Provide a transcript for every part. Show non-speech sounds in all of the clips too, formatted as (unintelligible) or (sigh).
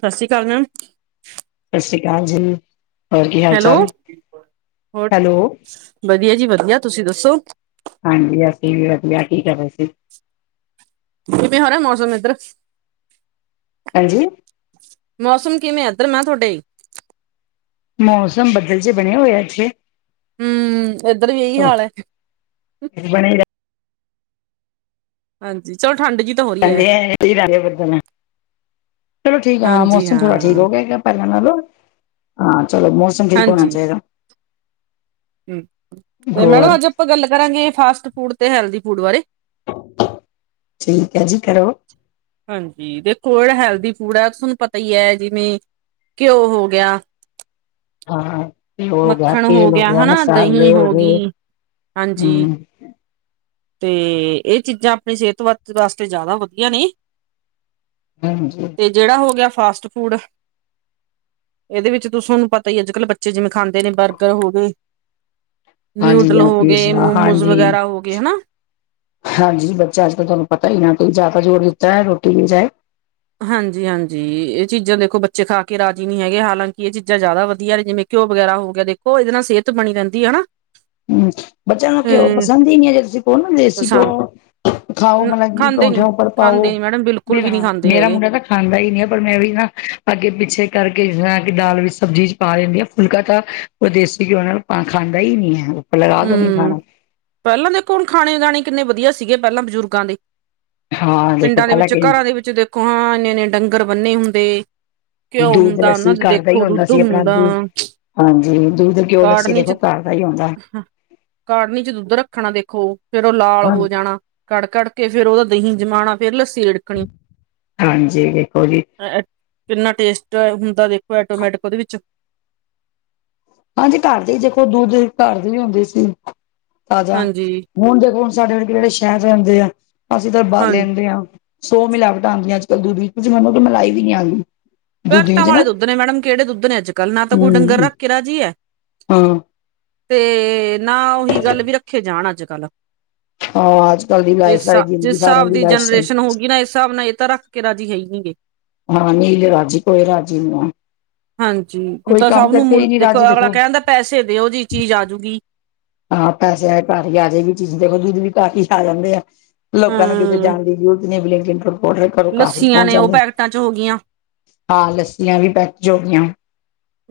ਸਾਸੀ ਕਾਲ ਮੈਮ। ਸਾਸੀ ਕਾਲ ਜੀ, ਹੋਰ ਕੀ ਹਾਲ ਹੈਲੋ ਚਾਲ ਏ, ਹੈਲੋ। ਵਦੀਆ ਜੀ ਵਦੀਆ ਤੁਸੀਂ ਦੱਸੋ? ਹਾਂਜੀ, ਅਸੀਂ ਵੀ ਵਦੀਆ ਕੀ ਕਰ ਰੇ ਸੀ? ਕਿੱਵੇ ਹੋਰਾ ਮੌਸਮ ਏਧਰ। ਹਾਂਜੀ। ਮੌਸਮ ਕਿਵੇਂ ਏਧਰ ਮੈਂ ਤੁਆਡੇ? ਮੌਸਮ ਬੱਦਲ ਜੇ ਬਣੇ ਹੋਏਆ ਐਥੇ। ਹੂੰ, ਏਧਰ ਵੀ ਏਹੀ ਹਾਲ ਐ। ਬਣੇਗਾ। ਹਾਂਜੀ, ਚਲੋ ਠੰਡ ਜੀ ਤਾਂ ਹੋ (unintelligible) ਰਹੀ ਹੈ ਚਲੋ ਠੀਕ ਆ, ਹਾਂ, ਹਾਂਜੀ ਮੌਸਮ ਥੋੜਾ ਠੀਕ ਹਾਂ ਹੋ ਗਿਆ ਪੈਲਾ ਨਾਲੋ, ਹਾਂ, ਚਲੋ ਮੌਸਮ ਠੀਕ ਹੋਣਾ ਚਾਈਦਾ। ਹੂੰ, ਤੇ ਮੈਡਮ ਅੱਜ ਅਪਾਂ ਗੱਲ ਕਰਾਂਗੇ ਫਾਸਟ ਫੂਡ ਤੇ ਹੈਲਦੀ ਫੂਡ ਬਾਰੇ। ਠੀਕ ਐ ਜੀ, ਕਰੋ। ਹਾਂਜੀ, ਦੇਖੋ ਜੇੜਾ ਹੈਲਦੀ ਫੂਡ ਐ ਓ ਸਾਨੂੰ ਪਤਾ ਈ ਐ ਜਿਵੇਂ ਘਿਓ ਹੋ ਗਿਆ ਹਾਂ ਘਿਓ ਹੋ ਗਿਆ ਮੱਖਣ ਹੋ ਤੇਲ ਗਿਆ, ਹੈਨਾ ਮਸਾਲੇ ਦਹੀਂ ਹੋ ਗਏ ਹੋਗੀ, ਹਾਂਜੀ। ਹੂੰ ਤੇ ਇਹ ਚੀਜ਼ਾਂ ਅਪਣੀ ਸੇਹਤ ਵਾ ਵਾਸਤੇ ਜੈਦਾ ਵਦੀਆ ਨੇ। ਹਾਂਜੀ। ਜੇੜਾ ਹੋ ਗਿਆ ਫਾਸਟ ਫੂਡ ਐਦੇ ਵਿੱਚ ਤੁਸਾ ਨੂੰ ਪਤਾ ਈ ਅੱਜ-ਕੱਲ ਬੱਚੇ ਜਿਵੇਂ ਖਾਂਦੇ ਨੇ ਬਰਗਰ ਹੋਗੇ ਹਾਂਜੀ ਨਿਊਡਲ ਜਾਂ ਹੋਗੇ, ਪੀਜ਼ਾ ਮੋਮੋਸ ਹਾਂਜੀ ਵਗੈਰਾ ਹੋਗੇ ਹੈਨਾ। ਹਾਂਜੀ, ਬੱਚਾ ਅੱਜ ਕੱਲ ਤੁਆਨੂੰ ਪਤਾ ਈ ਇਨਾਂ ਤੇ ਈ ਜੈਦਾ ਜੋਰ ਦਿੱਤਾ ਰੋਟੀ ਦੀ ਬਜਾਏ ਹਾਂਜੀ-ਹਾਂਜੀ, ਏ ਚੀਜ਼ਾਂ ਦੇਖੋ ਬੱਚੇ ਖਾ ਕੇ ਰਾਜੀ ਨੀ ਹੈਗੇ ਹਾਲਾਂਕਿ ਇਹ ਚੀਜ਼ਾਂ ਜੈਦਾ ਵਦੀਆ ਨੇ ਜਿਵੇਂ ਘਿਓ ਵਗੈਰਾ ਹੋ ਗਿਆ ਦੇਖੋ ਇਦੇ ਨਾਲ ਸੇਹਤ ਬਣੀ ਰਹਿੰਦੀ ਹੈਨਾ। ਹੂੰ, ਬਚਿਆਂ ਨੂੰ ਘਿਓ ਪਸੰਦ ਈ ਨੀ ਐ ਜੇ ਤੁਸੀਂ ਕੋਈ ਨਾ ਦੇਸੀ ਪਸੰਦ ਘਿਓ ਖਾਓ ਨਾ ਮਲਾ ਕਿ ਖਾਂਦੇ ਨੀ ਪਰੌਂਠਿਆਂ ਉੱਪਰ ਪਾਓ ਖਾਂਦੇ ਨੀ ਮੈਡਮ ਬਿਲਕੁਲ ਮੇਰਾ ਵੀ ਨੀ ਹਾਂ ਖਾਂਦੇ ਮੇਰਾ ਹੈਗੇ ਮੁੰਡਾ ਤਾਂ ਖਾਂਦਾ ਈ ਨਾ ਆ, ਪਰ ਮੈਂ ਵੀ ਨਾ ਅੱਗੇ ਪਿੱਛੇ ਕਰਕੇ ਜਿਸ ਤਰਾ ਕਿ ਦਾਲ ਵਿੱਚ ਸਬਜ਼ੀ ਚ ਪਾ ਦੇਨੀ ਆ ਫੁਲਕਾ ਤਾਂ ਓ ਦੇਸੀ ਘਿਓ ਨਾਲ ਪਾ ਖਾਂਦਾ ਈ ਨਈ ਐ। ਹੂੰ, ਪੈਲਾਂ ਦੇਖੋ ਹੁਣ ਖਾਣੇ ਗਾਣੇ ਕਿੰਨੇ ਵਦੀਆ ਸੀਗੇ ਪੈਲਾਂ ਬਜ਼ੁਰਗਾਂ ਦੇ ਹਾਂ ਦੇਖੋ ਪਿੰਡਾਂ ਦੇ ਪਹਿਲਾਂ ਵਿੱਚ, ਕਿ ਘਰਾਂ ਦੇ ਵਿੱਚ ਦੇਖੋ ਹਾਂ ਇੰਨੇ-ਇੰਨੇ ਡੰਗਰ ਬੰਨੇ ਹੁੰਦੇ ਘਿਓ ਦੁੱਧ, ਹੁੰਦਾ ਉਹਨਾਂ ਲੱਸੀ ਦੇ ਘਰ ਦਾ ਈ ਦੇਖੋ ਹੁੰਦਾ ਦੁੱਧ ਸੀ ਅਪਣਾ ਦੁੱਧ, ਹਾਂਜੀ, ਦੁੱਧ ਘਿਉ, ਲੱਸੀ ਕਾੜਨੀ ਚ ਦੇਖੋ ਘਰ ਸਹੀ ਹੁੰਦਾ। ਕਾੜਨੀ ਚ ਦੁੱਧ ਰੱਖਣਾ ਦੇਖੋ ਫੇਰ ਉਹ ਲਾਲ ਹੋ ਜਾਣਾ। ਕੜ- ਕੱੜ ਕੇ ਫੇਰ ਉਹਦਾ ਦਹੀਂ ਜਮਾਣਾ ਫੇਰ ਲੱਸੀ ਰਿ ਹਾਂਜੀ ਉਹੀ। ਕਿੰਨਾ ਟੇਸਟ ਹੁੰਦਾ ਦੇਖੋ ਐਟੋਮੈਟਿਕ ਉਹਦੇ ਵਿੱਚ ਹਾਂਜੀ ਘਰ ਦੇ ਹੀ ਦੇਖੋ ਦੁੱਧ ਘਰ ਦੇ ਵੀ ਹੁੰਦੇ ਸੀ ਤਾਜ਼ਾ। ਹਾਂਜੀ ਹੁਣ ਦੇਖੋ ਹੁਣ ਸਾਡੇ ਜਿਹੜੇ ਸ਼ਹਿਰ ਰਹਿੰਦੇ ਆ ਅਸੀਂ ਤਾ ਬਾਹਰ ਹਾਂਜੀ ਲੈਂਦੇ ਆਾਂ। ਸੌ ਮਿਲਾਵਟਾਂ ਹੁੰਦੀਆਂ ਅੱਜ ਕੱਲ ਦੁੱਧ ਵਿੱਚ ਕੁੱਝ ਮੈਨੂੰ ਕਿ ਮਲਾਈ ਵੀ ਨਹੀਂ ਆਂਦੀ। ਪੈਕਟਾਂ ਵਾਲੇ ਦੁੱਧ ਨੇ ਮੈਡਮ ਕਿਹੜੇ ਦੁੱਧ ਨੇ ਅੱਜ ਕੱਲ੍ਹ ਨਾ ਤਾਂ ਕੋਈ ਡੰਗਰ ਹਮ ਰੱਖ ਕੇ ਰਾਜੀ ਹੈ। ਹਾਂ ਤੇ ਨਾ ਉਹੀ ਗੱਲ ਵੀ ਰੱਖੇ ਜਾਣ ਅੱਜ ਕੱਲ ਹਾਂ ਅੱਜ ਕੱਲ ਦੀ ਲਾਈਫ ਜਿਸ ਸਾਰੀ -ਜਿਸ ਜ਼ਿੰਦਗੀ ਸਾਰਿਆਂ ਹਿਸਾਬ ਦੀ ਲਾਈਫ ਸਟਾਈਲ ਜਨਰੇਸ਼ਨ ਹੋ ਗਈ ਨਾ ਇਸ ਹਿਸਾਬ ਨਾਲ ਇਹ ਤਾਂ ਰੱਖ। ਕੇ ਰਾਜੀ ਹੈ ਹੀ ਨਹੀਂ ਗੀ। ਹਾਂ ਜੇ ਰਾਜੀ ਕੋਈ ਰਾਜੀ ਨਹੀਂ ਹੈ। ਹਾਂਜੀ ਹੁਣ ਕੋਈ ਤਾਂ ਕੰਮ ਸਭ ਨੂੰ ਕਰਕੇ ਮੁਲ ਹੀ ਨਹੀਂ ਦੇਖੋ ਰਾਜੀ ਅਗਲਾ ਕਹਿ ਦਿੰਦਾ ਪੈਸੇ ਦਿਓ ਜੀ ਚੀਜ਼ ਆਜੂਗੀ। ਹਾਂ ਪੈਸੇ ਆਏ ਘਰ ਹੀ ਆ ਜਾਏਗੀ ਚੀਜ਼ ਦੇ (inaudible) ਖੋ ਜੂਦ ਵੀ ਘਰ ਆ ਜਾਂਦੇ ਆ ਲੋਕਾਂ ਨੂੰ ਕਿਤੇ ਹਮ ਜਾਣ ਦੀ ਜ਼ੂਰ (inaudible) ਡੋ ਕਾਫੀ ਲੱੱਸੀਆਂ ਪਹੁੰਚ ਨੇ ਉਹ ਜਾਂਦੇ ਪੈਕਟਾਂ ਚ ਹੋ ਗਈਆਂ ਹਾਂ ਲੱੱਸੀਆਂ ਵੀ ਪੈਕ ਜੋਗੀਆਂ।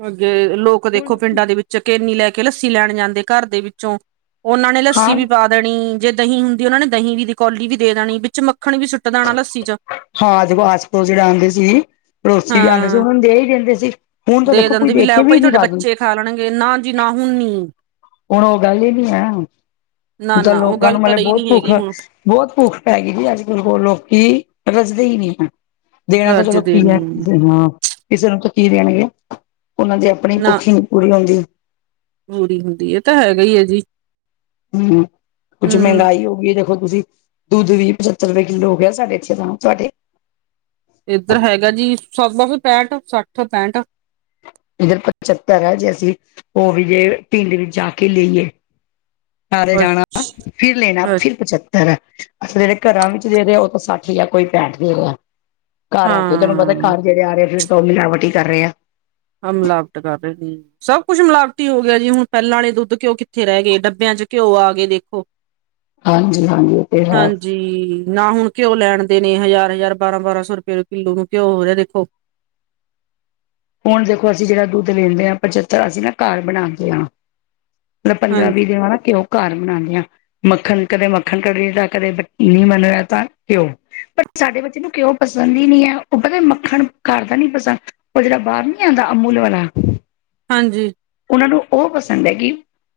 ਅੱਗੇ ਲੋਕ ਦੇਖੋ ਪਿੰਡਾਂ ਦੇ ਵਿੱਚ ਕੇਨੀ ਲੈ ਕੇ ਲੱਸੀ ਲੈਣ ਜਾਂਦੇ ਘਰ ਦੇ ਵਿੱਚੋਂ ਉਹਨਾਂ ਨੇ ਲੱਸੀ ਹਾਂ ਵੀ ਪਾ ਦੇਣੀ ਜੇ ਦਹੀਂ ਹੁੰਦੀ ਉਹਨਾਂ ਨੇ ਦਹੀਂ ਵੀ ਦੀ ਕੌਲੀ ਵੀ ਦੇ ਦੇਣੀ ਵਿੱਚ ਮੱਖਣ ਵੀ ਸੁ ਹਾਂ ਜਦੋ ਆਸ ਪੜੋਸੀ ਜਿਹੜੇ ਆਉਂਦੇ ਸੀ ਪੜੋਸੀ ਵੀ ਆਉਂਦੇ ਸੀ ਹਾਂ ਉਹਨਾਂ ਨੂੰ ਦੇ ਹੀ ਦਿੰਦੇ ਸੀ। ਹੁਣ ਤਾਂ ਦੇਖੋ ਕੋਈ ਦਿੰਦੇ ਦੇ ਲੈ ਕੇ ਵੀ ਭਾਈ ਨੀ ਤੁਹਾਡੇ ਰਾਜੀ। ਬੱਚੇ ਖਾ ਲੈਣਗੇ ਨਾ ਜੀ ਨਾ ਹੁਣ ਨੀ। ਹੁਣ ਉਹ ਗੱਲ ਹੀ ਨੀ ਹੈਣ ਨਾ ਤਾਂ ਨਾ ਉਹ ਲੋਕਾਂ ਗੱਲ ਨੂੰ ਤਾਂ ਮਤਲਬ ਰਹੀ ਬਹੁਤ ਨੀ ਭੁੱਖ। ਹੈਗੀ ਹੁਣ ਬਹੁਤ ਭੁੱਖ ਪੈ ਗਈ ਜੀ ਅੱਜ ਕੱਲ ਹੁਣ ਲੋਕੀ ਰਜਦੇ ਹੀ ਨਹੀਂ ਹੈ। ਦੇਣਾ ਤਾਂ ਰੱਜ ਚਲੋ ਦੇ ਕੀ ਹੈ ਨੀ ਹਾਂ ਕਿਸੇ ਨੂੰ ਤਾਂ ਕੀ ਦੇਣਗੇ ਉਹਨਾਂ ਦੇ। ਆਪਣੀ ਨਾ ਭੁੱਖ ਹੀ ਨੀ ਪੂਰੀ ਹੁੰਦੀ। ਪੂਰੀ ਹੁੰਦੀ ਇਹ ਤਾਂ ਹੈਗਾ ਹੀ ਹੈ ਜੀ। ਹਮ ਕੁੱਛ ਹਮ ਮਹਿੰਗਾਈ ਹੋ ਗਈ ਹੈ ਦੇਖੋ ਤੁਸੀਂ। ਦੁੱਧ ਵੀ ਸੱਤਰ ਰੁਪਏ ਕਿੱਲੋ ਹੋ ਗਿਆ ਸਾਡੇ ਇੱਥੇ ਤਾਂ ਤੁਹਾਡੇ? ਇੱਧਰ ਹੈਗਾ ਜੀ ਸਠ ਪੈਂਠ ਸੱਠ ਪੈਂਠ। ਇੱਧਰ ਪਚੱਤਰ ਹੈ ਜੇ ਅਸੀਂ ਉਹ ਵੀ ਜੇ ਪਿੰਡ ਵਿੱਚ ਜਾ ਕੇ ਲਈਏ। ਨਾਲੇ ਜਾਣਾ ਫਿਰ ਲੈਣਾ ਫਿਰ ਪ ਅੱਛਾ ਜਿਹੜੇ ਘਰਾਂ ਵਿੱਚ ਦੇ ਰਹੇ ਆ ਉਹ ਤਾਂ ਸੱਠ ਹੀ ਆ ਕੋਈ ਪੈਂਹਠ ਨਹੀਂ ਹੈਗਾ। ਘਰ ਆ ਕੇ ਤੁਹਾਨੂੰ ਪਤਾ ਹਾਂ ਘਰ ਜਿਹੜੇ ਆ ਰਹੇ ਫਿਰ ਤਾਂ ਉਹ ਮਿਲਾਵਟੀ ਕਰ ਰਹੇ ਆ। ਸਬ ਮਲਾਵਟ ਕਰ ਰਹੇ ਨੇ। ਸਭ ਕੁੱਛ ਮਿਲਾਵਟੀ ਹੋ ਗਿਆ ਜੀ ਹੁਣ ਪਹਿਲਾਂ ਵਾਲੇ ਦੁੱਧ ਘਿਓ ਕਿੱਥੇ ਰਹਿ ਗਏ ਡੱਬਿਆਂ ਚ ਘਿਓ ਆ ਗਏ ਦੇਖੋ। ਹਾਂਜੀ- ਹਾਂਜੀ ਫਿਰ ਹੈ। ਜੀ ਨਾ ਹੁਣ ਘਿਓ ਲੈਣ ਦੇ ਨੇ ਹਜ਼ਾਰ -ਹਜ਼ਾਰ, ਬਾਰਾਂ- ਬਾਰਾਂ ਸੌ ਰੁਪਏ ਕਿੱਲੋ ਨੂੰ ਘਿਓ ਹੋ ਰਿਹਾ ਦੇਖੋ। ਹੁਣ ਦੇਖੋ, ਅਸੀਂ ਜਿਹੜਾ ਦੁੱਧ ਲੈਂਦੇ ਹਾਂ ਪਚੱਤਰ ਅਸੀਂ ਨਾ ਘਰ ਬਣਾ ਕੇ ਹਾਂ। ਮਤਲਬ ਪੰਦਰਾਂ ਵੀਹ ਹਾਂਜੀ ਦਿਨਾਂ ਬਾਅਦ ਘਿਓ। ਘਰ ਬਣਾਉਂਦੇ ਹਾਂ ਮੱਖਣ ਕਦੇ ਮੱਖਣ ਕੱਢ ਲਿਤਾ ਤਾਂ ਕਦੇ ਨਹੀਂ ਮਨ ਕੀਤਾ ਘਿਓ। ਪਰ ਸਾਡੇ ਬੱਚੇ ਨੂੰ ਘਿਓ ਪਸੰਦ ਹੀ ਨਹੀਂ ਹੈ। ਉਹ ਪਤਾ ਮੱਖਣ ਕਰਦਾ ਨੀ ਪਸੰਦ। ਉਹ ਜਿਹੜਾ ਬਾਹਰ ਨੀ ਆਉਂਦਾ ਅਮੂਲ ਵਾਲਾ। ਹਾਂਜੀ ਉਹਨਾਂ ਨੂੰ ਉਹ ਪਸੰਦ ਹੈ ਕਿ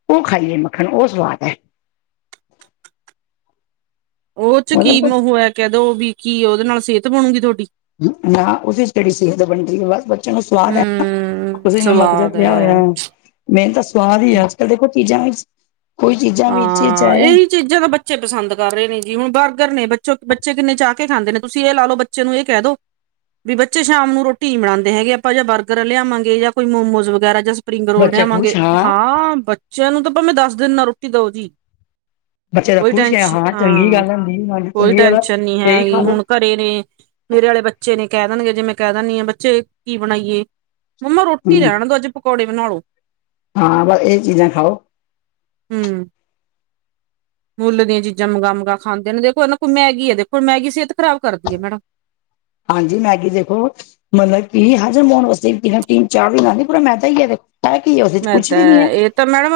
ਉਹ ਖਾਈਏ ਮੱਖਣ ਉਹ ਸਵਾਦ ਹੈ। ਉਹ ਚ ਕੀ ਮਤਲਬ ਹੋਇਆ ਕਹਿ ਦੋ ਵੀ ਕੀ ਉਹਦੇ ਨਾਲ ਸਿਹਤ ਬਣੂਗੀ ਤੁਹਾਡੀ। ਨਾ ਉਹਦੇ ਕਿਹੜੀ ਸਿਹਤ ਬਣਦੀ ਹੈ। ਬਸ ਬੱਚਿਆਂ ਨੂੰ ਸਵਾਦ ਹੈ। ਨਾ ਹਮ ਉਸ ਵਿੱਚ ਨਮਕ ਸਵਾਦ ਪਿਆ ਹੈ ਹੋਇਆ। ਮੇਨ ਤਾਂ ਸਵਾਦ ਹੀ ਆ ਅੱਜ ਕੱਲ ਦੇਖੋ ਚੀਜ਼ਾਂ ਵਿੱਚ ਕੋਈ ਚੀਜ਼ਾਂ ਵਿੱਚ ਹਾਂ ਚਾਹੇ। ਇਹੀ ਚੀਜ਼ਾਂ ਤਾਂ ਬੱਚੇ ਪਸੰਦ ਕਰ ਰਹੇ ਨੇ ਜੀ। ਹੁਣ ਬਰਗਰ ਨੇ ਬੱਚੇ ਕਿੰਨੇ ਚਾਹ ਕੇ ਖਾਂਦੇ ਨੇ। ਤੁਸੀਂ ਇਹ ਲਾ ਲਉ ਬ ਬੱਚੇ ਨੂੰ ਇਹ ਕਹਿ ਦੋ ਵੀ ਬੱਚੇ ਸ਼ਾਮ ਨੂੰ ਰੋਟੀ ਹੀ ਬਣਾਉਂਦੇ ਹੈਗੇ, ਆਪਾਂ ਜਾਂ ਬਰਗਰ ਲਿਆਵਾਂਗੇ ਜਾਂ ਕੋਈ ਮੋਮੋਸ ਵਗੈਰਾ ਜਾਂ ਸਪਰਿੰਗ ਰੋਲ ਬੱਚੇ ਲਿਆਵਾਂਗੇ। ਖੁਸ਼ ਹਾਂ, ਬੱਚਿਆਂ ਨੂੰ ਤਾਂ ਭਾਵੇਂ ਦਸ ਦਿਨ ਨਾਂ ਰੋਟੀ ਦਓ ਜੀ। ਬੱਚੇ ਦਾ ਕੋਈ ਖੁਸ਼ ਹੈ ਟੈਨਸ਼, ਚੰਗੀ ਹਾਂ, ਗੱਲ ਹੁੰਦੀ ਹਾਂਜੀ ਕੋਈ ਚੰਗੀ ਗੱਲ ਟੈਸ਼ਨ ਨੀਂ ਇਹੀ ਖਾ ਹੈਗੀ। ਲੋ ਹੁਣ ਘਰੇ ਨੇਂ, ਮੇਰੇ ਵਾਲੇ ਬੱਚੇ ਨੇ ਕਹਿ ਦੇਣਗੇ ਜੇ ਮੈਂ ਕਹਿ ਦਿੰਣੀ ਆਂ, ਬੱਚੇ ਕੀ ਬਣਾਈਏ? ਮੰਮਾ ਰੋਟੀ ਹਮ ਰਹਿਣ ਦੋ, ਅਜ ਪਕੌੜੇ ਬਣਾਲੋ। ਹਾਂ, ਬਸ ਇਹ ਚੀਜ਼ਾਂ ਖਾਓ। ਹਂ ਮੁੱਲ ਦੀਆਂ ਚੀਜ਼ਾਂ ਮੰਗਾ, ਮੰਗਾ ਖਾਂਦੇ ਨੇਂ, ਦੇਖੋ ਨਾਂ ਕੋਈ ਮੈਗੀ ਐ, ਦੇਖੋ! ਮੈਗੀ ਸਿਹਤ ਖ਼ਰਾਬ ਕਰਦੀ ਐ। ਹੈਨਾਂ? ਹਾਂਜੀ, ਮੈਗੀ ਦੇਖੋ ਮਤਲਬ ਕੀ ਹਾਜ਼ਰ ਮੋਨ ਵਾਸਨ ਚਾਰ (inaudible) ਪੂਰਾ ਮੈਦਾ ਈ ਏਤੇ। ਹੈ ਕੀ ਹੈ ਉਹਦੇ ਚ ਮੈਂ ਕੁਛ ਵੀ ਨੀਂ ਐ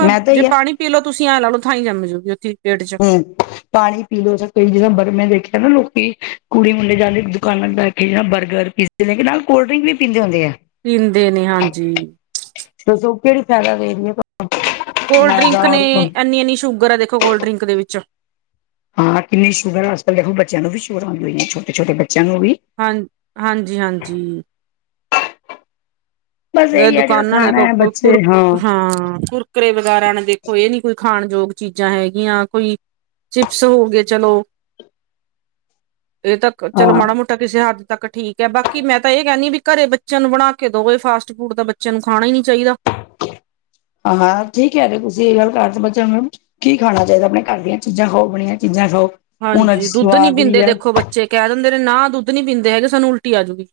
ਮੈਦਾ ਈ ਐ। ਪੀਲ ਤੁਸੀਂ ਲਾ ਲੋ ਥਾਈ ਜੰਮ ਜੂਗੀ ਉ ਪੇਟ ਚ। (unintelligible) ਪਾਣੀ ਪੀ ਲਓ, ਜਿੱਦਾਂ ਬਰ ਮੈਂ ਦੇਖਿਆ ਨਾਂ ਲੋਕੀ ਕੁੜੀ ਮੁੰਡੇ ਜਾਂਦੇ ਦੁਕਾਨਾਂ ਜ ਬਰਗਰ ਪੀਜ਼ ਜਿਲ੍ਹ ਕਿ ਨਾਲ ਕੋਲਡ ਡਰਿੰਕ ਵੀ ਪੀਂਦੇ ਹੁੰਦੇ ਆ। ਪੀਂਦੇ ਨੇ ਹਾਂਜੀ। ਦੱਸੋ ਕਿਹੜੀ ਫਾਇਦਾ ਦੇਦੀਆਂ। (unintelligible) ਕੋਲਡ ਡਰਿੰਕ ਨੇਂ, ਇੰਨੀ-ਇੰਨੀ ਸ਼ੂਗਰ ਆ ਦੇਖੋ ਕੋਲਡ ਡਰਿੰਕ ਦੇ ਵਿੱਚ ਹਾਂ ਕਿੰਨੀ ਸ਼ੂਗਰ ਅਜ-ਕਲ ਦੇਖੋ, ਬੱਚਿਆਂ ਨੂੰ ਵੀ ਸ਼ੂਗਰ ਆਂਦੀ ਐ। ਛੋਟੇ ਛੋਟੇ-ਬੱਚਿਆਂ ਨੂੰ ਵੀ ਹਾਂ ਹਾਂਜੀ, ਹਾਂਜੀ। ਬਸ ਇਹੀ ਹੈ ਜਿਹੜਾ ਦੁਕਾਨਾਂ ਨੇਂ ਖਾਣਾ ਹੈ ਬੱਚੇ ਕੁਰਕਰ ਹਾਂ ਕੁਰ ਕੁਰਕਰੇ ਵਗੇਰਾ ਨੇਂ ਦੇਖੋ, ਇਹ ਨੀਂ ਕੋਈ ਖਾਣ ਯੋਗ ਚੀਜ਼ਾਂ ਹੈਗੀਆਂ। ਕੋਈ ਚਿਪਸ ਹੋ ਗਏ ਚਲੋ, ਇਹ ਤਾਂ ਚਲੋ ਮਾੜਾ-ਮੋਟਾ ਹਾਂ ਤਾਂ ਕਿਸੇ ਹੱਦ ਤੱਕ ਠੀਕ ਐ, ਬਾਕੀ ਮੈਂ ਤਾਂ ਇਹ ਕਹਿੰਣੀ ਵੀ ਘਰੇ ਬੱਚਿਆਂ ਨੂੰ ਬਣਾ ਕੇ ਦੋਵੇ ਫਾਸਟ ਫੂਡ ਤਾਂ ਬੱਚਿਆਂ ਨੂੰ ਖਾਣਾ ਈ ਨਹੀਂ ਚਾਹੀਦਾ। ਹਾਂ, ਹਾਂ ਠੀਕ ਹੈ। ਤੁਸੀ ਇਹ ਗੱਲ ਕਰ ਤੇ ਬਚੇਆ ਨੂੰ ਕੀ ਖਾਣਾ ਚਾਹੀਦਾ? ਆਪਣੇ ਘਰ ਦੀਆਂ ਚੀਜ਼ਾਂ ਖਾਓ, ਬਣੀਆਂ ਚੀਜ਼ਾਂ ਖਾਓ। ਉਹਨਾਂ ਚ ਹਾਂਜੀ, ਦੁੱਧ ਨੀਂ ਸਵਾਦ ਵੀ ਪੀਂਦੇ ਹੈ ਦੇਖੋ ਬੱਚੇ ਕਹਿ ਦਿੰਦੇ ਨੇਂ ਨਾਂ ਦੁੱਧ ਨੀਂ ਪੀਂਦੇ ਹੈਗੇ, ਸਾਨੂੰ ਉਲਟੀ ਆਜੂਗੀ।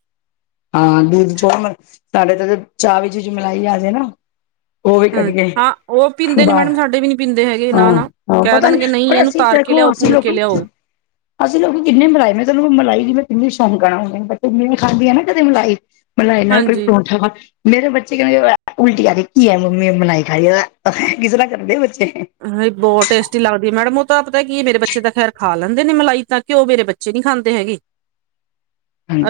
ਹਾਂ, ਦੁਧ ਚੋ ਸਾਡੇ ਤਾਂ ਚਾਹ ਵੀ ਚੀਜ਼ ਮਿਲਾਈ ਆ ਜੇ ਨਾਂ। (inaudible) ਹਂ, ਹਾਂ ਉਹ ਪੀਂਦੇ ਨੀਂ ਬਾਹਰ ਮੈਡਮ ਸਾਡੇ ਵੀ ਨੀਂ ਪੀਂਦੇ ਹੈਗੇ, ਇਹ ਹਾਂ ਨਾਂ ਹਾਂ ਕਹਿ ਪਤਾ ਨੀ ਦੇਣਗੇ ਨਹੀਂ ਪਰ ਇਹਨੂੰ ਅਸੀਂ ਤਾਰ ਕੇ ਦੇਖੋ ਲਿਆਓ। ਅਸੀਂ ਪੁਨ ਕੇ ਲੋਕੀ ਲਿਆਓ। ਅਸੀਂ ਲੋਕ ਕਿੰਨੇ ਮਲਾਏ, ਮੈਂ ਤੁਹਾਨੂੰ ਮਲਾਈ ਦੀ ਮੈਂ ਕਿੰਨਨੀ ਸ਼ੌਂਕਣ ਆਂ, ਬ ਮੈਂ ਖਾਂਦੀ ਆਂ ਨਾਂ ਕਦੇ ਮਲਾਈ ਮਤਲਬ ਇਹ ਨਾਲ ਕੋਈ ਹਾਂਜੀ ਪਰੌਂਠਾ ਵਾ ਮੇਰੇ ਬੱਚੇ ਕਹਿੰ ਉਲਟੀ ਆਖ ਕੀ ਆ ਮੰਮੀ ਬਨਾਈ ਖਾਈ, ਕਿਸ ਤਰ੍ਹਾਂ ਕਰਦੇ ਬੱਚੇ। ਹ ਬਹੁਤ ਟੇਸਟੀ ਲੱਗਦੀ ਐ ਮੈਡਮ, ਉਹ ਤਾਂ ਪਤਾ ਕੀ ਮੇਰੇ ਬੱਚੇ ਤਾਂ ਖੈਰ ਖਾ ਲੈਂਦੇ ਨੇਂ ਮਲਾਈ ਤਾਂ ਕਿਉ ਮੇਰੇ ਬੱਚੇ ਨਹੀਂ ਖਾਂਦੇ ਹੈਗੇ,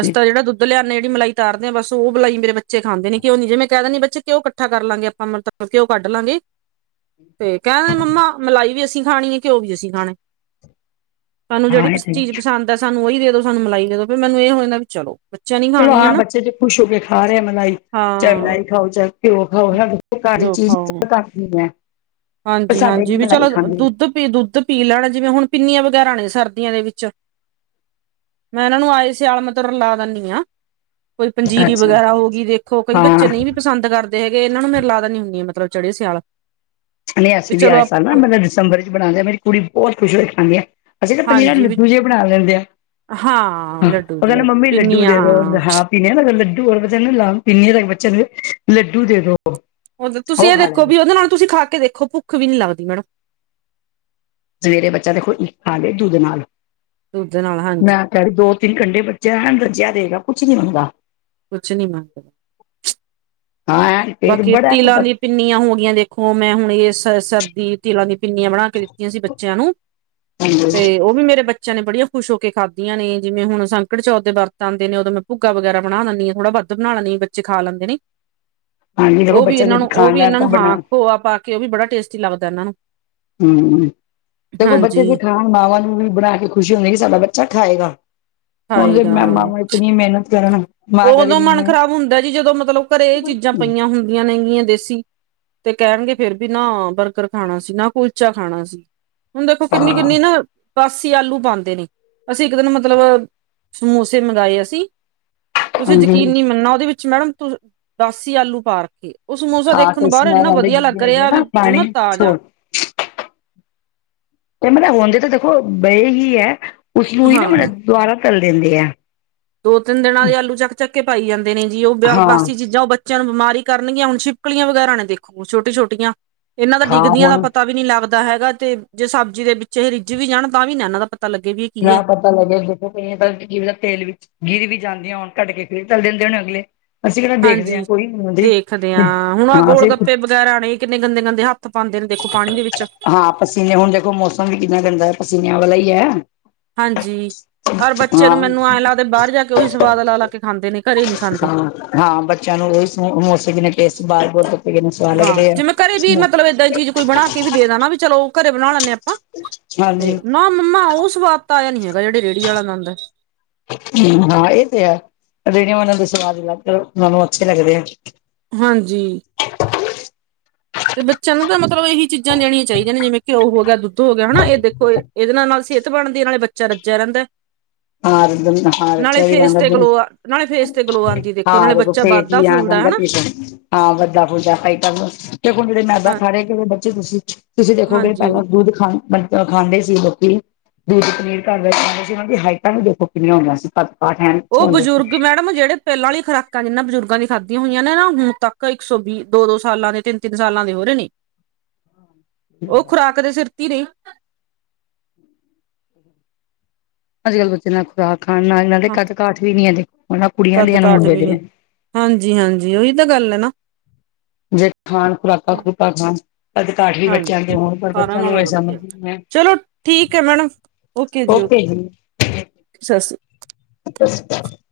ਅਸੀ ਤਾਂ ਜਿਹੜਾ ਦੁੱਧ ਦ ਲਿਆਣੇ ਜਿਹੜੇ ਮਲਾਈ ਤਾਰਦੇ ਆਂ, ਬਸ ਉਹ ਮਲਾਈ ਮੇਰੇ ਬੱਚੇ ਖਾਂਦੇ ਨੇਂ, ਘਿਓ ਨੂੰ ਜੇ ਮੈਂ ਕਹਿ ਦਿੰਣੀ ਬੱਚੇ ਘਿਉ ਕੱਠਾ ਕਰ ਲਾਂਗੇ ਆਪਾਂ ਮਤਲਬ ਘਿਓ ਕੱਢ ਲਾਂਗੇ। ਤੇ ਕਹਿਣਦੇ ਮੰਮਾ ਮਲਾਈ ਵੀ ਅਸੀਂ ਖਾਣੀਏ, ਘਿਓ ਵੀ ਅਸੀਂ ਖਾਣਾ ਤੁਹਾਨੂੰ ਜਿਹੜੀ ਹਾਂ ਪ ਇਹ ਤੇ ਚੀਜ਼ ਪਸੰਦ ਸਾਨੂੰ ਉਹੀ ਦੇ ਦੋ, ਸਾਨੂੰ ਮਲਾਈ ਦੇੋ ਦੋ, ਮੈਨੂੰ ਇਹ ਹੋ ਜਾਂਦਾ ਵੀ ਚਲੋ। ਬੱਚਿਆਂ ਨੀ ਚਲੋ ਖਾਣੀ ਹਾਂ, ਹਨਾ ਬੱਚੇ ਜੋ ਖੁਸ਼ ਹੋ ਕੇ ਖਾ ਰਹੇ ਮਲਾਈ ਚਾਹੇ ਹਾਂ ਮਲਾਈ। ਖਾਓ ਚਾਹੇ ਪਿਓ ਖਾਓ, ਘਰ ਦੀ ਘਿਓ ਚੀਜ਼ ਖਾਓ ਕਰਨੀ ਹੈ। ਪਰ ਹਾਂਜੀ ਸਾਡੇ ਨੀ ਹਾਂਜੀ, ਵੀ ਮਲਾਈ ਚਲੋ ਖਾਂਦੇ ਦੁੱਧ ਪੀ, ਦੁੱਧ ਪੀ ਲੈਣ ਜਿਵੇਂ ਹੁਣ ਪਿੰਨੀਆਂ ਵਗੈਰਾ ਨੇਂ ਸਰਦੀਆਂ ਦੇ ਵਿੱਚ ਮੈਂ ਇਹਨਾਂ ਨੂੰ ਆਏ ਸੀ ਆਲਮਤ ਰਲਾ ਦੇਣੀ ਆਂ। ਕੋਈ ਪੰਜੀਰੀ ਅੱਛਾ ਵਗੈਰਾ ਹੋ ਗਈ ਦੇਖੋ, ਕਈ ਹਾਂ ਬੱਚੇ ਨਹੀਂ ਵੀ ਪਸੰਦ ਕਰਦੇ ਹੈਗੇ, ਇਹਨਾਂ ਨੂੰ ਮੇਰੇ ਲਾ ਦੇਨੀ ਹੁੰਣੀ ਆਂ ਮਤਲਬ ਚੜੇ ਸਿਆਲ ਨਈਂ ਅਸੀਂ ਵੀ ਆਏ ਸਾਲ ਨਾਂ ਮਤਲਬ ਦਸੰਬਰ ਚ ਬਣਾਂਦੇ ਹਾਂ, ਮੇਰੀ ਕੁੜੀ ਬਹੁਤ ਖੁਸ਼ ਹੋਈ ਖਾਂਦੀ ਐ। ਅਸੀਂ ਤਾਂ ਪਨੀਰਾਂ ਹਾਂਜੀ ਵੀ ਲੱਡੂ ਜਿਹੇ ਬਣਾ ਲੈਂਦੇ ਆ ਹਾਂ ਉਹ ਲੱਡੂ ਕਹਿੰਦੇ ਜੀ ਮੰਮੀ ਲੱਡੂ ਪਿੰਨੀਆਂ ਦੇ ਦੋ ਹਾਂ ਪੀਨੀ ਨਾ ਲੱਡੂ ਹੋਰ ਬੱਚਾ ਨਾ ਲ ਪੀਨੀ ਤਾਂ ਬੱਚਿਆਂ ਨੂੰ ਲੱਡੂ ਦੇ ਦੋ। ਉਹ ਤੁਸੀਂ ਇਹ ਖਾ ਦੇਖੋ ਲੈਣਗੇ ਵੀ ਉਹਦੇ ਨਾਲ ਤੁਸੀਂ ਖਾ ਕੇ ਦੇਖੋ ਭੁੱਖ ਵੀ ਨੀ ਲੱਗਦੀ ਮੈਡਮ ਸਵੇਰੇ ਬੱਚਾ ਦੇਖੋ ਇੱਕ ਖਾਲੈ ਦੁੱਧ ਨਾਲ। ਦੁੱਧ ਨਾਲ ਹਾਂਜੀ। ਮੈਂ ਦੋ ਤਿੰਨ ਕੰਢੇ ਬੱਚੇ ਹੈਣ ਰੱਜਿਆ ਦੇਰਗਾ ਕੁੱਛ ਨੀ ਮੰਗਦਾ ਕੁਛ ਨਹੀਂ ਮੰਗਦਾ ਹਾਂ, ਪੇਟ ਬਾਕੀ ਬੜਾ ਤਿਲਾਂ ਦੀ ਪਿੰਨੀਆਂ ਹੋ ਗਈਆਂ ਦੇਖੋ ਮੈਂ ਹੁਣ ਇਹ ਸ ਸਰਦੀ। ਤਿਲਾਂ ਦੀਆਂ ਪਿੰਨੀਆਂ ਬਣਾ ਕੇ ਦਿੱਤੀਆਂ ਸੀ ਬੱਚਿਆਂ ਨੂੰ ਤੇ ਉਹ ਵੀ ਮੇਰੇ ਬੱਚੇ ਬੱਚੇਆ ਨੇ ਬੜੀਆਂ ਖੁਸ਼ ਹੋ ਕੇ ਖਾਦੀਆਂ ਨੇ ਜਵੇਂ ਹੁਣ ਸੰਕ ਚੋਟ ਦੇ ਵਰਤ ਆਂਦੇ ਨੇ ਉਦੋਂ ਭੁੱਗਾ ਵਗੈਰਾ ਬਣਾ ਲੈਂਦੀ ਥੋੜਾ ਦੁੱਧ ਨਾਲ ਨਹੀਂ ਬੱਚੇ ਖਾ ਲੈਂਦੇ ਨੇ। ਹਾਂਜੀ ਦੇਖੋ ਉਹ ਵੀ ਬੱਚਾ ਇਹਨਾਂ ਜੇ ਨੂੰ ਉਹ ਵੀ ਖਾਣਾ ਇਹਨਾਂ ਨੂੰ ਤਾਂ ਬਣਾ ਹਾਂ ਖੋਆ ਪਾ ਕੇ ਉਹ ਵੀ ਬੜਾ ਟੇਸਟੀ ਲੱਗਦਾ ਇਹਨਾਂ ਨੂੰ ਹਮ ਦੇਖੋ ਬੱਚੇ ਜੇ ਹਾਂਜੀ ਖਾਣ ਮਾਵਾਂ ਨੂੰ ਵੀ ਬਣਾ ਕੇ ਖੁਸ਼ੀ ਹੁੰਦੀ ਹੈ ਕਿ ਸਾਡਾ ਬੱਚਾ ਖਾਏਗਾ। ਹੁਣ ਖਾਏਗਾ ਮੈਂ ਇਤਨੀ ਮਿਹਨਤ ਕਰਨ। ਮਾਂ ਕਰੇ ਉਦੋਂ ਨੀ ਮਨ ਮੈਂ ਖਰਾਬ ਹੁੰਦਾ ਜੀ ਜਦੋਂ ਮਤਲਬ ਘਰੇ ਇਹ ਚੀਜ਼ਾਂ ਪਈਆਂ ਹੁੰਦੀਆਂ ਨੇਗੀਆਂ ਦੇਸੀ। ਤੇ ਕਹਿਣਗੇ ਫੇਰ ਵੀ ਨਾ ਬਰਗਰ ਖਾਣਾ ਸੀ ਨਾ ਕੁਲਚਾ ਖਾਣਾ ਸੀ ਹੁਣ ਦੇਖੋ ਕਿੰਨੀ ਕਿੰਨੀ ਹਾਂ ਨਾ ਬਾਸੀ ਆਲੂ ਪਾਉਦੇ ਨੇ ਅਸੀਂ ਇੱਕ ਦਿਨ ਮਤਲਬ ਸਮੋਸੇ ਮੰਗਵਾਏ ਅਸੀਂ ਤੁਸੀਂ ਹਾਂਜੀ ਯਕੀਨ ਨਹੀਂ ਮੰਨਣਾ ਉਹਦੇ ਵਿੱਚ ਮੈਡਮ ਦਾਸੀ ਆਲੂ ਪਾਰ। ਉਸ ਸਮੋਸਾ ਹਾਂ ਦੇਖਣ ਕੋਈ ਨੂੰ ਬਾਹਰ ਸਮੈਲ ਇੰਨਾ ਆਂਦੀ ਵਧੀਆ ਲੱਗ ਗਿੱਲੇ ਜੇ ਰਿਹਾ ਨਾ ਵੀ ਜਿਮਾ ਪਾਣੀ ਤਾਜਾ ਛੋੜ ਤੇ ਮਤਲਬ ਹੁਣਦੇ ਤਾਂ ਦੇਖੋ ਬਏ ਹੀ ਹੈ ਉਸਨੂੰ ਹੀ ਨਾ ਹਾਂ ਮਤਲਬ ਦੁਬਾਰਾ ਤਲ ਦਿੰਦੇ ਆ। ਦੋ ਤਿੰਨ ਦਿਨਾਂ ਦੇ ਆਲੂ ਚੱਕ ਚੱਕ ਕੇ ਪਾਈ ਜਾਂਦੇ ਨੇ ਜੀ ਉਹ ਹਾਂ ਬਾਸੀ ਚੀਜ਼ਾਂ ਉਹ ਬੱਚਿਆਂ ਨੂੰ ਬਿਮਾਰੀ ਕਰਨਗੀਆਂ ਹੁਣ ਛਪਲੀਆਂ ਵਗੈਰਾ ਨੇ ਦੇਖੋ ਛੋਟੀ ਛੋਟੀਆਂ। ਇਹਨਾਂ ਦਾ ਹਾਂ ਡਿੱਗਦੀਆਂ ਦਾ ਹੁਣ ਪਤਾ ਵੀ ਨਹੀਂ ਲੱਗਦਾ। ਹੈਗਾ ਤੇ ਜੇ ਸਬਜ਼ੀ ਦੇ ਪਿੱਛੇ ਰਿੱਜ ਵੀ ਜਾਣ ਤਾਂ ਵੀ ਨਾ ਇਹਨਾਂ ਦਾ ਪਤਾ ਲੱਗੇ ਵੀ। ਕੀ ਹੈ (unintelligible) ਪਤਾ ਲ ਤੇਲ ਵਿੱਚ ਗਿਰ ਵੀ ਜਾਂਦੀਆਂ ਘੱਟ ਕੇ ਚੱਲ ਦਿੰਦੇ ਹੋਣੇ ਅਗਲੇ। ਅਸੀਂ ਕਿਹੜਾ ਦੇਖਦੇ ਹਾਂਜੀ, ਹਾਂ ਕੋਈ ਨੀ ਹੁੰਦੀ ਦੇਖਦੇ ਹਾਂ ਹੁਣ ਆ ਗੋਲ ਅਸੀਂ ਗੱਪੇ ਰਾਣੇ ਕਿੰਨੇ ਗੰਦੇ ਗੰਦੇ ਹੱਥ ਪਾਉਂਦੇ ਨੇ ਦੇਖੋ ਪਾਣੀ ਦੇ ਵਿੱਚ। ਹਾਂ ਪਸੀਨੇ ਹੁਣ ਦੇਖੋ ਮੌਸਮ ਵੀ ਕਿੰਨਾ ਗੰਦਾ ਪਸੀਨਿਆਂ ਵਾਲਾ ਹੀ ਹੈ। ਹਾਂਜੀ ਰ ਬੱਚੇ ਨੂੰ ਹਾਂ ਮੈਨੂੰ ਐਂ ਲਾਦੇ ਬਾਹਰ ਜਾ ਕੇ ਉਹੀ ਸਵਾਦ ਲਾ ਲਾ ਕੇ ਖਾਂਦੇ ਨੇ ਘਰੇ ਨਹੀਂ ਖਾਂਦੇ। ਹਾਂ ਹਾਂ, ਬੱਚਿਆਂ ਨੂੰ ਉਹੀ ਸਮੋਸੇ ਬਿ ਨੇ ਟੇਸਟ ਬਾਹਰ ਬ ਧੋੇ ਕਿਨ ਸਵਾਦ ਹਾਂ ਲੱਗਦੇ ਆ। ਜਿਵੇਂ ਘਰੇ ਵੀ ਮਤਲਬ ਏਦਾਂ ਹੀ ਚੀਜ਼ ਕੋਈ ਬਣਾ ਕੇ ਵੀ ਦੇਣਾ ਵੀ ਚਲੋ ਘਰੇ ਬਣਾ ਲੈਂਦੇ ਹ ਆਪਾਂ ਤੇ ਹਾਂਜੀ ਨਾ ਮੰਮਾ ਉਹ ਸਵਾਦ ਤਾਂ ਆਇਆ ਨੀ ਹੈਗਾ ਜਿਹੜੇ ਰੇਹੜੀ ਵਾਲਾ ਦੰਦ ਹਾਂ, ਇਹ ਤੇ ਹੈ ਜਿਹੜ ਉਹਨਾਂ ਦੇ ਸਵਾਦ ਲੱਗ ਉਹਨਾਂ ਨੂੰ ਅੱਛੇ ਲੱਗਦੇ ਆ। ਹਾਂਜੀ, ਤੇ ਬੱਚਿਆਂ ਨੂੰ ਤਾਂ ਮਤਲਬ ਇਹੀ ਚੀਜ਼ਾਂ ਦੇਣੀਆਂ ਚਾਹੀਦੀਆਂ ਨੇ ਜਿਵੇਂ ਘਿਓ ਹੋ ਗਿਆ ਦੁੱਧ ਹੋ ਗਿਆ ਹਨਾ ਇਹ ਦੇਖੋ ਇਹਦੇ ਨਾਲ ਸਿਰ ਬਣਦੀ ਨਾਲੇ ਬੱਚਾ ਰੱਜਿਆ ਰਹਿੰਦਾ। ਹ ਹ ਰ ਵੀ ਨਾਲੇ ਜਾਂ ਫੇਸ ਲ ਤੇ ਗਲੋ ਨਾਲੇ ਫੇਸ ਤੇ ਗਲੋ ਆਂਦੀ ਦੇਖੋ ਨਾਲੇ ਹਾਂ ਬੱਚਾ ਫੇ ਵੱਧਦਾ ਜੀ ਆ ਫੁੱਲਦਾ ਜਾਂਦਾ ਹਨਾ ਪੇਸੇਂਟ ਹਾਂ ਵੱਡਾ ਫੂਜਾ ਖਾਈ ਕਰ ਤੇ ਹੁਣ ਜਿਹੜੇ ਮੈਦਾ ਹਾਂ ਖਾਰੇ ਕਿ ਬੱਚੇ ਤੁਸੀਂ ਤੁਸੀਂ ਦੇਖੋਗੇ ਹਾਂਜੀ ਪਹਿਲਾਂ ਦੁੱਧ ਖਾਣ ਮਤਲਬ ਖਾਂਦੇ ਸੀ ਲੋਕੀ ਦੁੱਧ ਪਨੀਰ ਘਰ ਵਿੱਚ ਖਾਂਦੇ ਸੀ ਉਹਨਾਂ ਦੀ ਹਾਈਟਾਂ ਵੀ ਦੇਖੋ ਕਿੰਨੀਆਂ ਹੁੰਦੀਆਂ ਸੀ ਪਤਾ ਉਹ ਬਜ਼ੁਰਗ ਮੈਡਮ ਜਿਹੜੇ ਪਹਿਲਾਂ ਵਾਲੀ ਖੁਰਾਕ ਕਾ ਜਿੰਨਾਂ ਬਜ਼ੁਰਗਾਂ ਦੀ ਖਾਧੀਆਂ ਹੋਈਆਂ ਨੇ ਨਾ ਹੁਣ ਤੱਕ ਇੱਕ ਸੌ ਵੀਹ ਦੋ ਦੋ ਸਾਲਾਂ ਦੇ ਤਿੰਨ ਤਿੰਨ ਸਾਲਾਂ ਦੇ ਹੋ ਰਹੇ ਨੇ ਸੀ। ਉਹ ਖੁਰਾਕ ਦੇ ਸਿਰ ਤੇ ਨੇ ਅੱਜ ਕੱਲ੍ਹ ਬੱਚੇ ਨਾਲ ਖੁਰਾਕ ਖਾਣ ਨਾਲ ਇਹਨਾਂ ਦੇ ਹਾਂ ਕੱਦ ਕਾਠ ਵੀ ਨੀ ਹੁਣ ਨਾ ਕੁੜੀਆਂ ਦੇ ਕੱਦ ਆਂ ਨਾ ਕਾਠ ਮੁੰਡਿਆ ਵੀ ਨੀ ਦੇ ਹਾਂਜੀ ਹਾਂਜੀ ਉਹੀ ਤਾਂ ਗੱਲ ਹੈ ਨਾ ਜੇ ਖਾਣ ਖੁਰਾਕ ਖੁਰਾਕਾਂ ਖਣ ਕਦ ਕਾਠ ਵੀ ਹਾਂਜੀ ਬੱਚਿਆਂ ਦੇ ਹੋਣ ਪਰ ਸਾਰਿਆਂ ਬੱਚਿਆਂ ਨੂੰ ਨਾਲੋਂ ਇਹ ਵਧੀਆ ਸਮਝ ਨ ਹੈ ਚਲੋ ਠੀਕ ਹੈ ਮੈਡਮ ਓਕੇ ਜੀ। ਸਤਿ ਸ੍ ਸਤਿ ਸ੍ਰੀ ਆਕਾਲ (unintelligible)